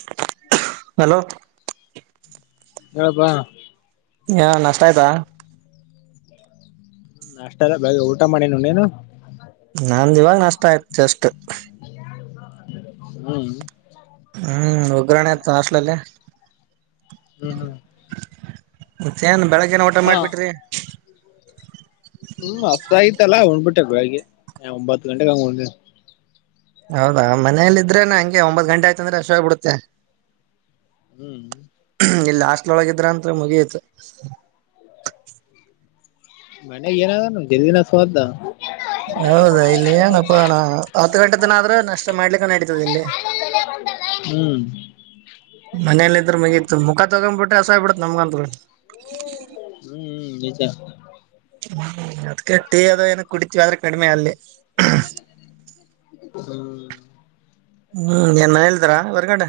[unintelligible] Hello ಹೇಳಪ್ಪ ಹ ನಷ್ಟ ಆಯ್ತಾ ನಷ್ಟ ಅಲ್ಲ ಬೆಳಗ್ಗೆ ಊಟ ಮಾಡಿನಿ ನೀನು ನಂದ ಇವಾಗ ನಷ್ಟ ಆಯ್ತು ಜಸ್ಟ್ ಹ್ಮ್ ಹ್ಮ್ ಹೋಗ್ರಣ್ಣೆ ಇತ್ತು ಹಾಸ್ಟೆಲ್ ಅಲ್ಲಿ ಹ್ಮ್ ಹ್ಮ್ ಇವತ್ತು ಏನು ಬೆಳಗ್ಗೆನೆ ಊಟ ಹಾ ಮಾಡಿಬಿಟ್ರಿ [unintelligible] ಹ್ಮ್ ಹಸವು ಆಯ್ತಲ್ಲ ಉಣ್ಬಿಟ್ಟ ಬೆಳಗ್ಗೆ ಒಂಬತ್ತು ಗಂಟೆಗೆ ಹಂಗ ಉಂಡೆ ಹೌದಾ ಮನೇೆಯಲ್ಲಿ ಇದ್ರೆನೆ ಹಂಗೆ ಒಂಬತ್ ಗಂಟೆ ಆಯ್ತಂದ್ರೆ ಹಸುವು ಹಾಗಿ ಬಿಡುತ್ತೆ ಹ್ಮ್ ಇಲ್ಲಿ ಹಾಸ್ಟೆಲ್ ಒಳಗಿದ್ರ ಅಂದ್ರ ಮುಗಿತ್ತು ಮನೆಗ್ ಏನಾದ ನಮ್ ಜಲ್ದಿನಾ ಹೌದಾ ಇಲ್ಲಿ ಏನಪ್ಪ ನಾ ಹತ್ತು ಗಂಟೆ ದನ ಆದ್ರೂ ನಷ್ಟ ಮಾಡ್ಲಿಕ್ಕಾನ ಇಡಿತದ ಇಲ್ಲಿ ಹ್ಮ್ ಮನೇಲ್ಲ ಇದ್ರು ಮುಗಿತತ್ತು ಮುಖ ತಗೋಡ್ಬಿಟ್ಟು ಸಾಯ್ ಬಿಡುತೆ ನಮಗೆ ಅಂತೂ ಹ್ಮ್ [inaudible] ಹ್ಮ ಅದ್ಕ ಟೀ ಅದ ಏನ ಕುಡಿತೀವಿ ಆದ್ರೆ ಕಡಿಮೆ ಅಲ್ಲಿ [unintelligible] [inaudible] ಹ್ಮ್ ಏನ್ರಾ ಹೇಳಿದ್ರ ಹೊರ್ಗಡೆ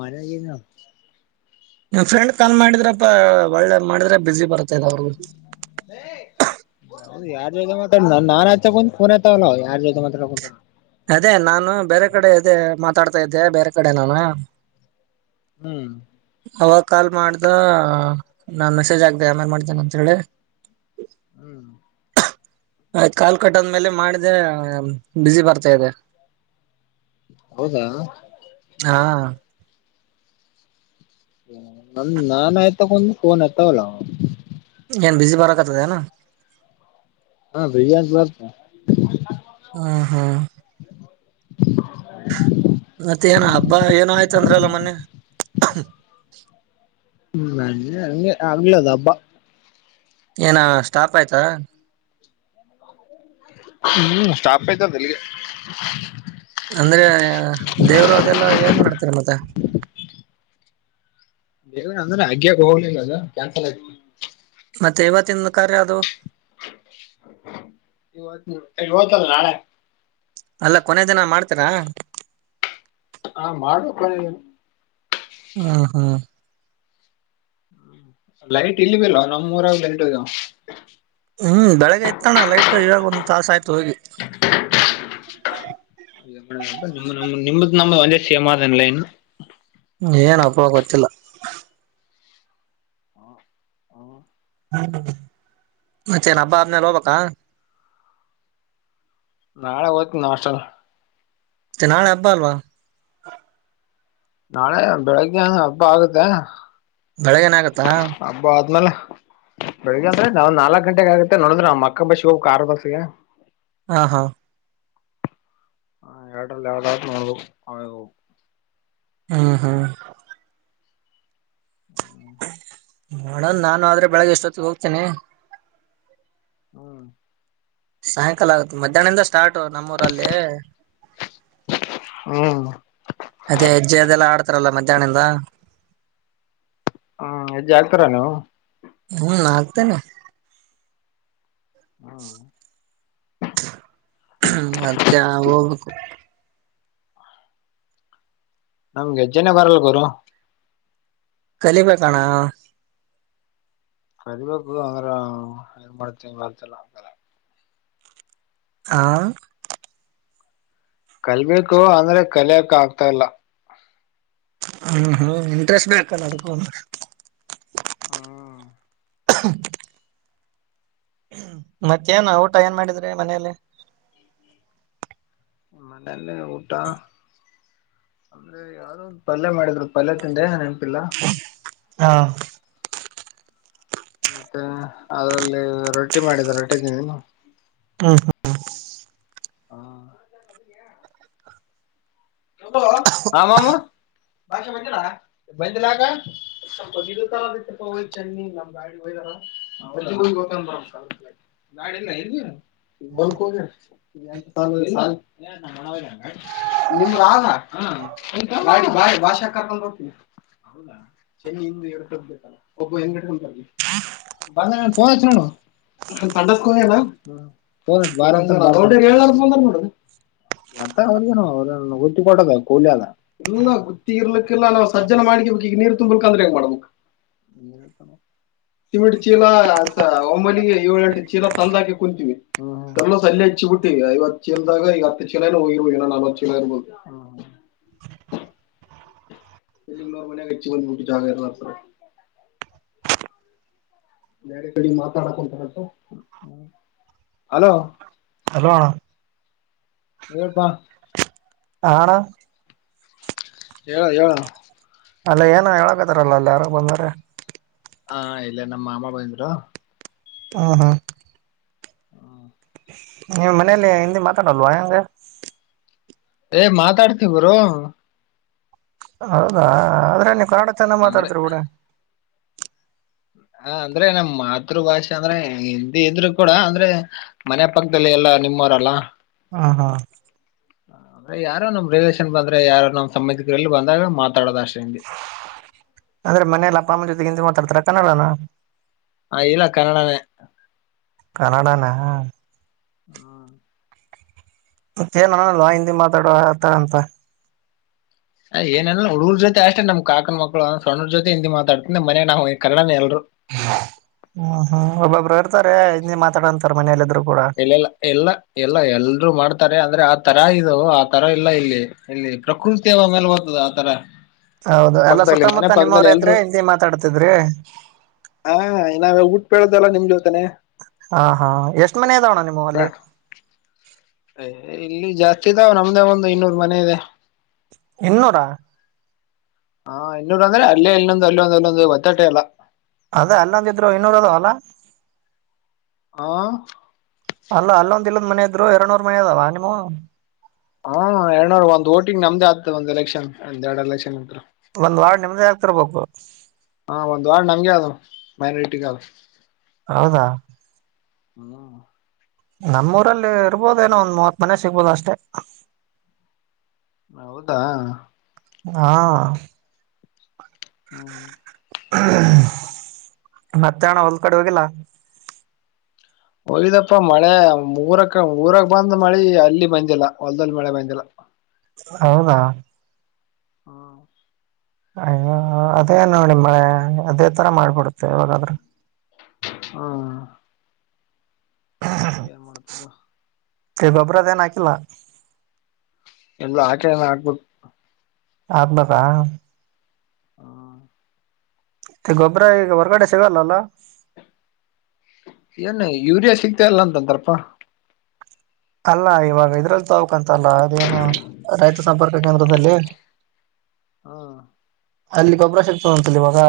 ಮನೆಗಿನ ನಿನ ಫ್ರೆಂಡ್ ಕಾಲ್ ಮಾಡಿದ್ರಪ್ಪ ಒಳ್ಳೆ ಮಾಡಿದ್ರೆ ಬಿಜಿ ಬರ್ತ್ತದ ಅವ್ರಗೆ ಯಾರ್ ಜೊತೆ ಮಾತಾಡ ನ ನಾನ್ ಆಯ್ತ ಕು ಫೋನ್ ಏತವಲ್ಲ ಯಾರ್ ಜತೆ ಮಾತಾಡಕಂತ ಅದೇ ನಾನು ಬೇರೆ ಕಡೆ ಅದೆ ಮಾತಾಡ್ತಾ ಇದ್ದೆ ಬೇರೆ ಕಡೆ ನಾನು ಹ್ಮ್ ಅವಾಗ ಕಾಲ್ ಮಾಡ್ದ ನಾನು ಮೆಸೇಜ್ ಆಗಿದೆ ಆಮೇನ್ ಮಾಡ್ದೇನೆ ಅಂತೇಳಿ ಹ್ಮ್ ಆಯ್ತ್ ಕಾಲು ಕಟ್ಟದ್ಮೇಲೆ ಮಾಡಿದ್ರೆ ಬಿಜಿ ಬರ್ತ ಇದೆ ಹೌದಾ ಹಾ ನ ನಾನ್ ಆಯ್ತಕಂದ ಫೋನ್ ಆತವಲ್ಲ ಏನ್ ಬಿಜಿ ಬರಕತದನ ಆ ಬಿಜಿ ಅತಬರಾಕ್ತದ ಹ್ಮ್ ಹ್ಮ್ ಮತ್ತೆ ಏನ ಹಬ್ಬ ಏನೋ ಆಯ್ತ ಅಂದ್ರಲ್ಲ ಮೊನ್ನೆ [unintelligible] ಹ ಅ ಅಗಲ್ಲದಬ್ಬ ಏನ ಸ್ಟಾಪ್ ಆಯ್ತಾ ಹ್ಮ್ ಸ್ಟಾಪ್ ಆಯ್ತಲ್ಲಿಗೆ. ಅಂದ್ರೆ ದೇವ್ರು ಅದೆಲ್ಲ ಏಂಗ ಮಾಡ್ತಾರೆ ಮತ್ತೆ. ಬೇಗ ಅಂದ್ರೆ ಅಗ್ಗ ಹೋಗ್ಲಿಲ್ಲ ಅದ ಕ್ಯಾನ್ಸಲ್ ಆಯತು. ಮತ್ತೇ ಯಾವತ್ತು ಕಾರ್ಯಾದು ಅದು. ಇವತ್ತು ಹತಲ್ಲ ನಾಳೆ. ಅಲ್ಲ ಕೊನೇ ದನ ಮಾಡ್ತರಾ. ಹಾ ಮಾಡಬೇಕ ಕೊ. ಹಾ ಹಾ. ಲೈಟ್ ಇಲ್ಲಿ ಬಲ್ವಾ ನಮ್ಮ ಊರಾಗ್ ಲೈಟ್ ಇಲ್ಲ. ಹ್ಮ್ ಬೆಳಗ್ ಇಯತ್ತುತಣ್ಣ ಲೈಟ್ ಇವಾಗ ಒಂದ್ ತಾಸ ಆಯ್ತು ಹೋಗಿ. [inaudible] ನಿಮ್ದ ನಮ್ಗೆ ಒಂದೇ ಸೇಮನಲ್ಲ ಇನ್ನು. ಏನಪ್ಪ ಗೊತ್ತಿಲ್ಲ. ಮತ್ತೆ ಹಬ್ಬ ಆದ್ಮೇಲೆ ಹೋಗ್ಬೇಕಾ ನಾಳೆ ಹೋದ್ತ ನ ಹಾಸ್ಟೆಲ್ ಮತ್ತೆ ನಾಳೆ ಹಬ್ಬ ಅಲ್ವಾ. ನಾಳೆ ಬೆಳಗ್ಗೆಂದ ಹಬ್ಬ ಆಗುತ್ತೆ. ಬೆಳಗ್ ಏನ ಆಗತ್ತಾ. ಹಬ್ಬ ಆದ್ಮೇಲೆ ಬೆಳಿಗ್ಗೆ ಅಂದ್ರೆ ನಾವ್ ನಾಲ್ಕಕ್ ಗಂಟೆಗ ಆಗತ್ತೆ ನೋಡದ್ರ ನ ಅಕ್ಕ ಬಸಿ ಹೋಗ ಕಾರಾರ್ ದಸಗ. ಹಾ ಹಾ. ಎರಡರಲ್ಲಿ ಯಾವುದಾದರೂ ನೋಡ್ಬೇಕು. ಹ್ಮ್ ಹ್ಮ್. ನೋಡನ್ ನಾನು ಆದ್ರೆ ಬೆಳಗ್ಗೆ ಎಷ್ಟೊತ್ತ ಹೋಗ್ತೇನ. ಹ್ಮ್. ಸಾಯಂಕಾಲ ಆಗುತ್ತ ಮಧ್ಯಾಹ್ನದಿಂದಷ್ಟ. ತಗೊಂಡ್ ನಮ್ಮೂಊರಲ್ಲಿ ಹ್ಮ್ ಅದೇ ಹೆಜ್ಜೆ ಅದೆಲ್ಲ ಆಡ್ತಾರಲ್ಲ ಮ. ಜಾಣಿಂದ. ಹ್ಮ್ ಹೆಜ್ಜೆ ಹಾಕ್ತಾರೆ ನೀವು ಹ್ಮ್ ಹಾಕ್ತೀನಿ ಹ್ಮ. ಅದಕ್ಕೆ ಹೋಗಬೇಕು ನಮ್ಗೆ ಹೆಜ್ಜನೆೇ ಬರಲ್ ಗುರು. ಕಲಿಬೇಕಣ. ಕಲಿಬೇಕು ಅಂದ್ರ ಏನ್ ಮಾಡ ತಿಂಗಗಳ ಅತಲ್ಲ. ಹಾ, ಕಲಿಬೇಕು ಅಂದ್ರೆ ಕಲಿಯಕ್ ಆಗ್ತಾ ಇಲ್ಲ. ಹಾ ಹಾ ಇಂಟ್ರೆಸ್ಟ್ನ ಆಕಲ್ಲ ಅಡ್ಕೊ. ಹ್ಮ, ಹ. ಮತ್ತೇನ ಊಟ ಏನ್ ಮಾಡಿದ್ರೆ ಮನೇೆಯಲ್ಲಿ. ಮನೆಲ್ಲಿ ಎಲ್ಲ ಊಟಾ. ಅಂದ್ರೆ ಯಾರು ಒ ಪಲ್ಯ ಮಾಡಿದ್ರು ಪಲ್ಯ ತಿಂದೆ. ಗೊತ್ತಿಲ್ಲ ಹಾ ಮತ್ತೆ ಅದ್ರಲ್ಲಿ ರೊಟ್ಟಿ ಮಾಡಿದ ರೊಟ್ಟಿದ್ದೀನಿ ಹ್ಮ್ ಹಾ ಹ ಆಮಾಮ ಬಂದಿಲ್ಲ ಯಾಕ ನಿಮ್ದ ಮಾಮಾ ಭಾಷಾ ಕರ್ಕೊಂಡು ಹೋಗ್ನಿ ಅಡ್ರೆಸ್ ಮತ್ತೆನ್ ಅವರದು ಎಲ್ಲ ಗತ್ತಿ ಇರ್ಲಿಕ್ಕೆಲ್ಲ ನಾವು ಸಜ್ಜನ ಮಾಡ್ ಈಗ ನೀರ್ ತುಂಬಕ್ ಅಂದ್ರೆ ಹೆಂಗ ಮಾಡ್ಬೇಕ ಸಿಮೆಂಟ್ ಚೀಲ ಒಮ್ಮಿಗೆ ಏಳ ಗಂಟ ಚೀಲ ತಂದಾಕಿ ಕುಂತೀವಿ ಎಲ್ಲ ಸಲ್ಲ ಹಚ್ಚಿ ಬಿಟ್ಟಿವ ಐವತ್ ಚೀಲ್ದಾಗ ಈಗ ಹತ್ತು ಚೀಲ ಹೋಗಿರ್ ನವ ನಲ್ವತ್ತು ಚೀಲ ಇರ್ರವರು ಇಲ್ಲಿಂಗ ನೂರ್ ಮನಯಾಗ ಹಚ್ಚಿ ಬಂದ್ಬ ಬಿಟ್ಟಿಟ್ಟ ಹಾಗಾಗ ಾರ ಮಾಡರ್ತಾರೆ ನರೆ ಕಡೆ ಮಾತಾಡಕಂತಾರು ಅಲೋ ಹಲೋ ಹೆಲ್ಪ್ ಹರ ಹೇಳ ಹೇಳಏಳ ಅಲ್ಲ ಏನ ಹೇಳಕತ್ತಾರಲ್ಲ ಅಲ್ಲ ಯಾರು ಬಂದಾರ ಹಾ ಇಲ್ಲ ನಮ್ಮ ಮಾಮ್ಮ ಬಂದ್ರು ಹಾ ಹಾ ನೀವು ಮನೇಲಿ ಹಿಂದಿ ಮಾತಾಡಲ್ವಾ ಹೆಂಗ ಏ ಮಾತಾಡ್ತಿೀ ಬ್ರೋ ಹೌದಾ ಅದ್ರ ಕನ್ನಡ ಚೆನ್ನ ಅಂದ್ರೆ ಮಾತಾಡ್ತರ ಬಿಡ್ರಿ ಹ ಅಂದ್ರೆ ನಮ್ಮ ಮಾತೃ ಭಾಷೆ ಅಂದ್ರೆ ಹಿಂದಿ ಇದ್ರು ಕೂಡ ಅಂದ್ರೆ ಮನೆ ಪಕ್ಕದಲ್ಲಿ ಎಲ್ಲಾ ನಿಮ್ಮವ್ರಲ್ಲ ಹಾ ಹಾ ಅಂದ್ರೆ ಯಾರೋ ನಮ್ ರಿಲೇಷನ್ ಬಂದ್ರೆ ಯಾರು ನಮ್ ಸಂಬಂಧಿಕರೆಲ್ಲಿ ಬಂದಾಗ ಮಾತಾಡೋದ ಅಷ್ಟ ಹಿಂದಿ ಅಂದ್ರೆ ಮನೆಯಲ್ಲ ಅಪ್ಪ ಅಮ್ಮ ಜೊತೆಗಿಂತ ಹಿಂದಿ ಮಾತಾಡ್ತಾರ ಕನ್ನಡನ ಹ ಇಲ್ಲ ಕನ್ನಡನೇ ಕನ್ನಡನ ಹೂ ಮತ್ತಏನಲ್ವಾ ಹಿಂದಿ ಮಾತಾಡುವ ಆತ ಅಂತ ಏನಲ್ಲ ಹುಡುೂರ್ ಜೊತೆ ಅಷ್ಟೇ ನಮ್ ಕಾಕನ ಮಕ್ಳು ಸಣ್ಣ್ರ ಜೊತೆ ಹಿಂದಿ ಮಾತಾಡ್ತೆ ಮನೆ ನಾ್ ಕನ್ನಡನೇ ಎಲ್ರು ಹ ಹಾ ಒ ಬಬ್ರ ಮಾತಾಡ ಅಂತ ಮನೇಲಿಿದ್ರು ಇಲ್ಲೆಲ್ಲ ಎಲ್ಲ ಎಲ್ಲ ಎಲ್ರುೂ ಮಾಡ್ತಾರೆ ಅಂದ್ರೆ ಆ ತರ ಇದು ತರ ಇಲ್ಲ ಇಲ್ಲಿ ಇಲ್ಲಿ ಪ್ರಕೃತಿ ಆ ಮೇಲೆ ಬರ್ತದ ಆತರ ಹೌದು ಎಲ್ಲಾ ಪಕ್ಕದಲ್ಲಿ ಮನೆ ಸುತ್ತಮುತ್ತ ಪಕ್ಕದಲ್ಲಿ ನಿಮ್ಮವರ ಇದ್ರೆ ಎಲ್ರು ಹಿಂದಿ ಮಾತಾಡ್ತಿದ್ರಿ ಹೇಳೇಳದಲ್ಲ ನಿಮ್ದೆ ಜೊತೆ ಹಾ ಹಾ ಎಷ್ಟ್ ಮನೆ ತಣ್ಣ ನಿಮವು ಅಲ್ಲಿ. ಅಯ್ ಇಲ್ಲಿ ಜಾಸ್ತಿ ಇದಾವ ನಮ್ದೇ ಒಂದು ಇನ್ನೂರು ಮನೆ ಇದೆ. ಇನ್ನೋರಾ. ಹಾ ಇನ್ನೂರು ಅಂದ್ರೆ ಅಲ್ಲೇ ಇಲ್ಲೊಂದು ಅಲ್ಲಲ್ಲಿ ಒಂದು ಅಲ್ಲೊಂದು ಒತ್ತಟೆ ಯಲ್ಲ ಅದೇ ಅಲ್ಲಂದ ಇದ್ರು ಇನ್ನೂರ ಅದ ಅಲ್ಲ. ಹ ಅಲ್ಲ ಅಲ್ಲೊಂದ ಇಲ್ಲೊಂದ್ ಮನೆ ಇದರು ಎರಡುನೂರು ಮನೆ ಅದಾವ ನಿಮ್ಮವು. ಹಾ ಎರಡ್ನೂರ್ ಒಂದ್ ವೊಟಿಂಗ್ ನಮ್ದೆ ಆಗ್ತದ ಒಂದ್ ಎಲೆಕ್ಷನ್ ಒಂದ್ ಎರಡ್ ಎಲೆಕ್ಷನ್ ಅಂತ್ರು ಒಂದ್ ವಾರ್ಡ್ ನಿಮದ ಆಗ್ತಿರ್ಬೇಕು. ಹ ಒಂದ್ ವಾರ್ಡ್ [unintelligible] ಹೌದಾ. ಹ್ಮ. ನಮ್ಮೂರಲ್ಲಿ ಇರ್ಬೋದ ಏನೋ ಒಂದ್ ಮೂವತ್ ಮನೆ ಸಿಗ್ಬೋದು ಅಷ್ಟೆ. ಹೌದಾ. ಹಾ ಹ್ಮ. ಮತ್ತೆಣ ಹೊಲ್ ಕಡೆ ಹೋಗಿಲ್ಲ. ಹೋಗಿದ್ದಪ್ಪ ಮಳೆ ಮೂರಕ್ಕೆ ಊರಗ್ ಬಂದ್ ಮಳೆ ಅಲ್ಲಿ ಬಂದಿಲ್ಲ ಹೊಲ್ದಲ್ಲಿ ಮಳೆ ಬಂದಿಲ್ಲ. ಹೌದ ಹಾಂ. ಅಯ್ಯೋ ಅದೇ ನೋಡಿ ಮ ಅದೇ ತರ ಮಳೆ ಬರುತ್ತೆ ಯವಾಗಾದ್ರೂ. ಹಾ ಏನ್ ಮಾಡತಮ್ಮ. ಗೊಬ್ಬರಗೆ ಏನ್ ಹಾಕಿಲ್ವ. ಇನ್ನು ಹಾಕಿಲ್ಲ ಹಾಕ್ಬೇಕು [unintelligible] ಹಾ ಗೊಬ್ಬರ ವರಗಡೆ ಸಿಗಲ್ಲ ಅಲ್ಲ ಏನ್ ಯೂರಿಯಾ ಸಿಗ್ತ ಅಲ್ಲ ಅಂತಂತಾರಪ್ಪಾ ಅಲ್ಲ ಇವಾಗ ಇದ್ರಲ್ಲಿ ತಾವುಕಂತಲ್ಲ ಅದೇನು ರೈತ ಸಂಪರ್ಕ ಕೇಂದ್ರದಲ್ಲಿ. ಹಾ ಅಲ್ಲಿ ಗೊಬ್ಬರ ಸಿಕ್ತವಂತಲ್ಲ ಇವಾಗ.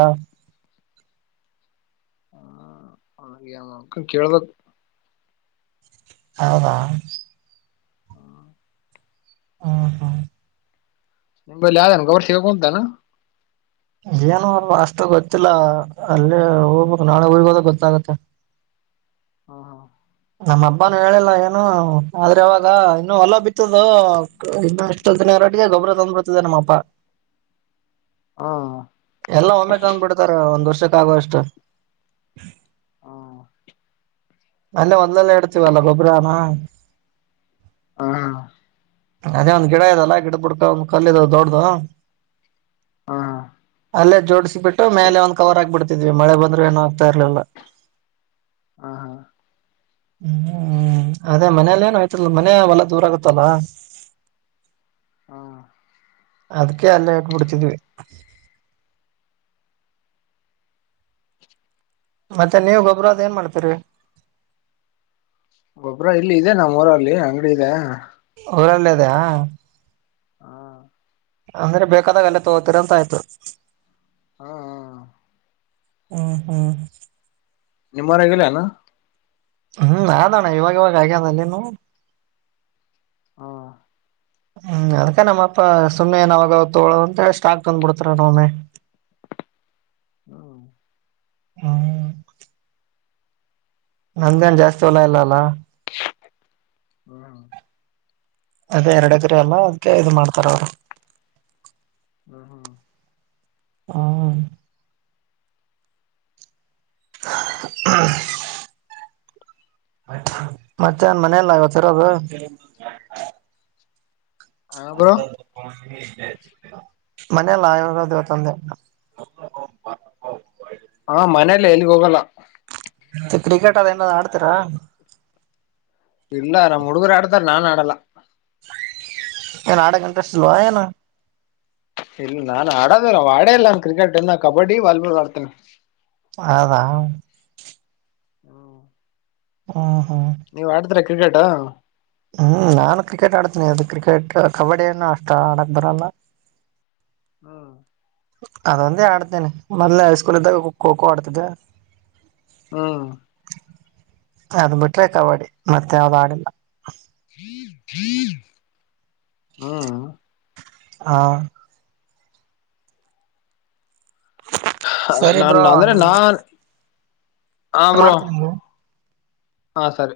ಹ್ಮ ಹಾಗ ಕೇಳ್ಬೇಕು. ಹೌದ ಹ್ಮ. ಹ ಹ. ನಿಮಲ್ಲಿ ಯಾವ್ದನ್ ಗೊರ್ ಸಿಬೇಕು ಅಂತಾನು ಏನು ಅ ಅಷ್ಟು ಗೊತ್ತಿಲ್ಲ ಅಲ್ಲೇ ಹೋಗ್ಬೇಕು ನಾಳೆ [unintelligible] ಗೊತ್ತಾಗುತ್ತೆ. ಹಾ ಹಾ ನಮ್ಮ ಹಬ್ಬಾನ ಹೇಳಿಲ್ಲ ಏನು ಆದ್ರೆ ಅವವಾಗ ಇನ್ನುೂ ಹೊಲ ಬಿತ್ತದು ಇನ್ನು ಇಷ್ಟೊ ದಿನ ರೆಟ್ಟಿಗೆ ಗೊಬ್ಬರ ತಂದ ಬಿಡ್ತದೆ ನಮ್ಮಬ್ಬ ಹಾ ಎಲ್ಲ ಒಮೆಜಾನ್ ಬಿಡ್ತಾರೆ ಒಂದ್ ವರ್ಷ. [unintelligible] ಹಾ ಅಲ್ಲೆ ಒಂದಲ್ಲಲೆ ಇಡ್ತೀವಲ್ಲ ಗೊಬ್ಬ್ರಾನು. ಹಾ ಅದೇ ಒಂದ್ ಗಿಡ ಇದೆಲ್ಲಾ ಗಿಡ ಬಿುಡ್ಕ ಒಂದ್ ಕಲ್ದಾವ ದೊಡ್ಡ್ದು. ಹಾ ಅಲ್ಲೇ ಜೋಡಿಸಿಬಿಟ್ಟು ಮೇಲೆ ಒಂದ್ ಕವರ್ ಆಗ್ಬಿಡ್ತಿದ್ವಿ ಮಳೆ ಬಂದ್ರೂ ಏನ ಆಗ್ತಾ ಇರ್ಲಿಲ್ಲ ಹಾ ಹಾ ಹ್ಮ್ ಅದೇ ಮನೇೆಯಲ್ಲಿ ಏನ ವಾಯಿತಿರಲಿಲ್ ಮನೆ ಹೊಲ ದೂರ ಆಗತ್ತಲ್ಲ ಹಾ ಅದಕ್ಕೆ ಅಲ್ಲೆ ಇಟ್ ಬಿಡತ್ದಿವಿ ಮತ್ತೆ ನೀವ ಗೊಬ್ಬರ ಅದ್ ಏನ್ ಮಾಡ್ತೀರಿ ಗೊಬ್ಬ್ರ ಇಲ್ಲಿ ಇದೆ ನಮ್ಮ್ ಊರಲ್ಲಿ ಅಂಗಡಿ ಇದೆ ಊರಲ್ಲೇ ಅದೆಯ ಹಾ ಅಂದ್ರೆ ಬೇಕಾದಾಗ ಎಲ್ಲ ತೊಗೋತೀರಂತ ಆಯ್ತು ಹಾ ಹಾ ಹ್ಮ್ ಹ್ಮ್ ನಿಮ್ಮೂರಾಗಿಲ್ಲೇನು ಹ್ಮ್ ಆದಣ್ಣ ಇವಾಗ ಇವಾಗ ಆಗ್ಯದ ಅಲ್ಲಿನು ಹಾ ಹ್ಮ್ ಅದ್ಕ ನಮ್ಮಪ್ಪ ಸುಮ್ಮನೆನಾವಾಗ ತೊಗೊಳೋದು ಅಂತ ಸ್ಟಾಕ್ ತಂದ್ಬಿಡ್ತಾರ ವಮ್ಮೆ ಹ್ಮ ಹ್ಮ ನಂದೇನ್ ಜಾಸ್ತಿ ಹೊಲಾ ಇಲ್ಲ ಅಲ್ಲ ಹ್ಮ ಅದೇ ಎರಡು ಎಕ್ರೆ ಅಲ್ಲ ಅದ್ಕ್ಕೆ ಇದು ಮಾಡ್ತಾರ ಅವರು ಹ ಹ್ಮ ಹ್ಮ [unintelligible] ಮತ್ತೆನ್ ಮನೆಯಲ್ಲ ಇವತ್ತರೋದು ಬ್ರೋ [unintelligible] ಮನೆಲ್ಲ ಇರದ ಅಂತ ಅಂದೆ ಹಾ ಮನೇಲಿ ಎಲ್ಗ ಹೋಗಲ್ಲ ಮತ್ತ ಕ್ರಿಕೆಟ್ ಏನರ ಆಡ್ತೀರಾ ಇಲ್ಲ ನಮ್ಮ ಹುಡುಗರು ಆಡ್ತಾರ ನಾನ್ ಆಡಲ್ ಏನ್ ಆಡಕ ಇಂಟ್ರೆಸ್ಟ್ಲ್ ಏನು ಇಲ್ಲ ನಾನ್ ಆಡೋದಿಲ್ಲ ಆಡೇ ಇಲ್ಲ ನಾನ ಕ್ರಿಕೆಟ್ ಕಬಡ್ಡಿ ವಾಲಿಬಾಲ್ ಆಡ್ತೇನೀ ಹೌದ ಹ್ಮ ಹ ಹಾ ನೀವ್ ಆಡ್ದ್ರ ಕ್ರಿಕೆಟಾ ಹ್ಮ್ ನಾನು ಕ್ರಿಕೆಟ್ ಆಡ್ತೀನಿ ಅದು ಕ್ರಿಕೆಟ್ ಕಬಡ್ಡಿಯನ್ನು ಅಷ್ಟ ಆಡಕ್ ಬರಲ್ಲ ಹ್ಮ ಅದೊಂದೇ ಆಡ್ತೇನೆ ಮೊದಲೆ ಹೈಸ್ಕೂಲ್ ಇದ್ದಾಗ ಖೋ ಖೋ ಆಡುತ್ತಿದ್ದೆ ಹ್ಮ ಅದು ಬಿಟ್ರೆ ಕಬಡ್ಡಿ ಮತ್ತೆ ಯಾವ್ದ್ ಆಡಿಲ್ಲ ಹ್ಮ ಹಾ ಅ ಸರಿ ನಾನ ಅಂದ್ರೆ ನಾನ್ ಮಾಡ್ತೀನ್ ಬ್ರೋ ಹಾ ಸರಿ.